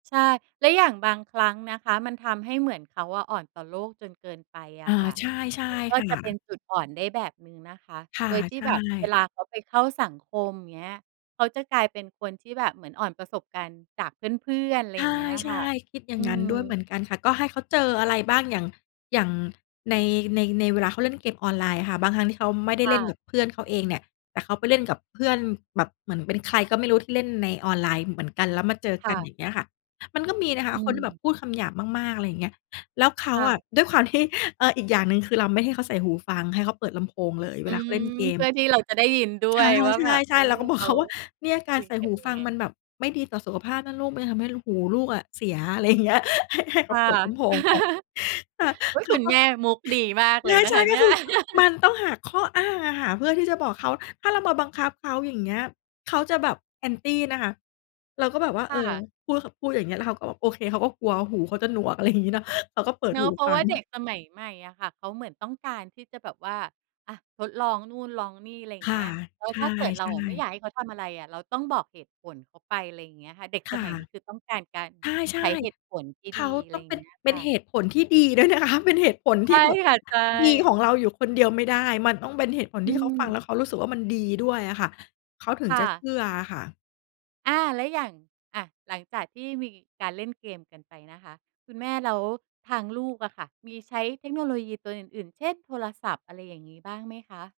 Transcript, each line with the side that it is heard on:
right: ใช่ แล้วอย่างบางครั้งนะคะมันทำให้เหมือนเขาอะอ่อนต่อโลกจนเกินไปอ
left: อ
right: ะ
left: า
right: ค่ะ
left: ใช่ ใช่
right: มันก็
left: ค่
right: จะเป็
left: ะ
right: นจุดอ่อนได้แบบหนึ่งนะคะ
left: ค่
right: โ
left: ะ
right: ดยที่
left: ใช
right: แบบเว
left: ่
right: ลาเขาไปเข้าสังคม เงี้ย เขาจะกลายเป็นคนที่แบบเหมือนอ่อนประสบการณ์จากเพื่อน ๆ ไร
left: ใ
right: เงี้ย
left: ช
right: ค่ะ
left: ่ ๆ คิดอย่
right: อื
left: างงั้นด้วยเ
right: ม
left: หมือนกันค่ะ ก็ให้เขาเจออะไรบ้าง อย่าง อย่างใน ใน ในเวลาเขาเล่นเกมออนไลน์ อะค่ะ บางครั้งที่เขาไม่ได้
right: ค
left: เ
right: ่
left: ล่น
right: ะ
left: กับเพื่อนเขาเองเนี่ย แต่เขาไปเล่นกับเพื่อนแบบเหมือนเป็นใครก็ไม่รู้ที่เล่นในออนไลน์ เหมือนกันแล้วมาเจอ
right: ค
left: ก
right: ่
left: ัน
right: ะ
left: อย่างเงี้ยค่ะ มันก็มีนะค
right: อ
left: ะ
right: ื
left: คนที่แบบ
right: ม
left: พูดคำหยาบมาก ๆ อะไรอย่างเงี้ย แล้วเขา
right: ค่
left: อะ
right: ะ
left: ด้วยความที่ เออ อีกอย่างหนึ่งคือเราไม่ให้เขาใส่หูฟัง ให้เขาเปิดลำโพงเลย
right: อ
left: เว
right: ื
left: ลาเขา
right: ม
left: เล่นเก
right: เพ
left: ม
right: ื่อที่เราจะได้ยินด้ว
left: ค่
right: ย
left: ะ
right: ว่า แบบ
left: ใ
right: เ
left: ช
right: อ
left: ่
right: อ
left: ๆ เราก็บอ
right: เข
left: ก เ
right: า
left: ขาว่า เนี่ย ก
right: ค
left: า
right: ุ
left: ร
right: ย
left: ใส่
right: กั
left: ห
right: น
left: ู
right: ย
left: ฟ
right: ั
left: ั
right: งไ
left: ง
right: ง?
left: มันแบบไม่ดีต่อสุขภาพนะลูก มันจะทำให้ลู หูลูกอะเสีย อะไร อย่างเงี้ย ให้ ให้เ
right: ค
left: ขา
right: ่ะ
left: เปิดลำโพงไป ค่ะ
right: อุ๊ย
left: เข
right: ค
left: า
right: ุณ
left: ก็
right: แม่มุกดีมากเลยนะ
left: ใช
right: ค
left: ่
right: ะเ
left: ๆ ก
right: น
left: ็
right: ี่ย
left: คือ มันต้องหาข้ออ้างอะค่ะ เพื่อที่จะบอกเขา ถ้าเรามาบังคับเขา อย่างเงี้ย เขาจะแบบ Anti นะคะ เราก็แบบว่า
right: ค
left: เ
right: ่
left: ออ
right: ะ
left: พูด ข พูดอย่างเงี้ย แล้วเขาก็แบบ โอเค เขาก็กลัวหูเขาจะหนวก อะไรอย่างงี้เนาะ เขาก็เปิด
right: เนา
left: ห
right: ะ
left: ู
right: เพรา
left: ฟ
right: ะ
left: ั
right: ว่า
left: ง
right: เด็กสมัยใหม่อะค่ะเขาเหมือนต้องการที่จะแบบว่า อะ ทดลองนู่นลองนี่ อะไรอย่
left: ค
right: างเง
left: ่ะ
right: ี้ย แล้
left: ใ
right: ว
left: ช
right: ถ้าเกิดเรา
left: ่
right: อะไม่อ
left: ๆ
right: ยากให้เขาทำอะไรอะ เราต้องบอกเหตุผลเขาไป อะไรอย่างเงี้ยค่ะ เด็ก
left: ค
right: ส
left: ่ะ
right: มัยนี้คือต้องการการ
left: ใช
right: ใ
left: ่
right: ช้เหตุผลที่
left: ๆ เ
right: ด
left: ข
right: ี
left: า
right: อะไ
left: ต
right: ร
left: ้อ
right: อ
left: ง
right: ย่
left: เ
right: า
left: ป
right: ง
left: ็น
right: เงี้ย
left: เป
right: ค
left: ็น
right: ่ะ
left: เหตุผลที่ดี ด้วยนะคะ เป็นเหตุผล
right: ใช
left: ที
right: ่
left: ่แบบ
right: ค่ะ ใช
left: ดีของ
right: ่
left: เราอยู่คนเดียวไม่ได้ มันต้องเป็นเหตุผล
right: อื
left: ที่เขาฟังแล้
right: ม
left: วเขารู้สึกว่า มันดีด้วยอะค่ะ เขาถึ
right: ค
left: ง
right: ่
left: จะเช
right: ะ
left: ื่ออะค่ะ
right: อา แล้วอย่าง อะ หลังจากที่มีการเล่นเกมกันไปนะคะ คุณแม่ แล้วทางลูกอะค่ะมีใช้เทคโนโลยีตัวอื่น ๆ เช่น โทรศัพท์ อะไรอย่างงี้ บ้างไหมคะ?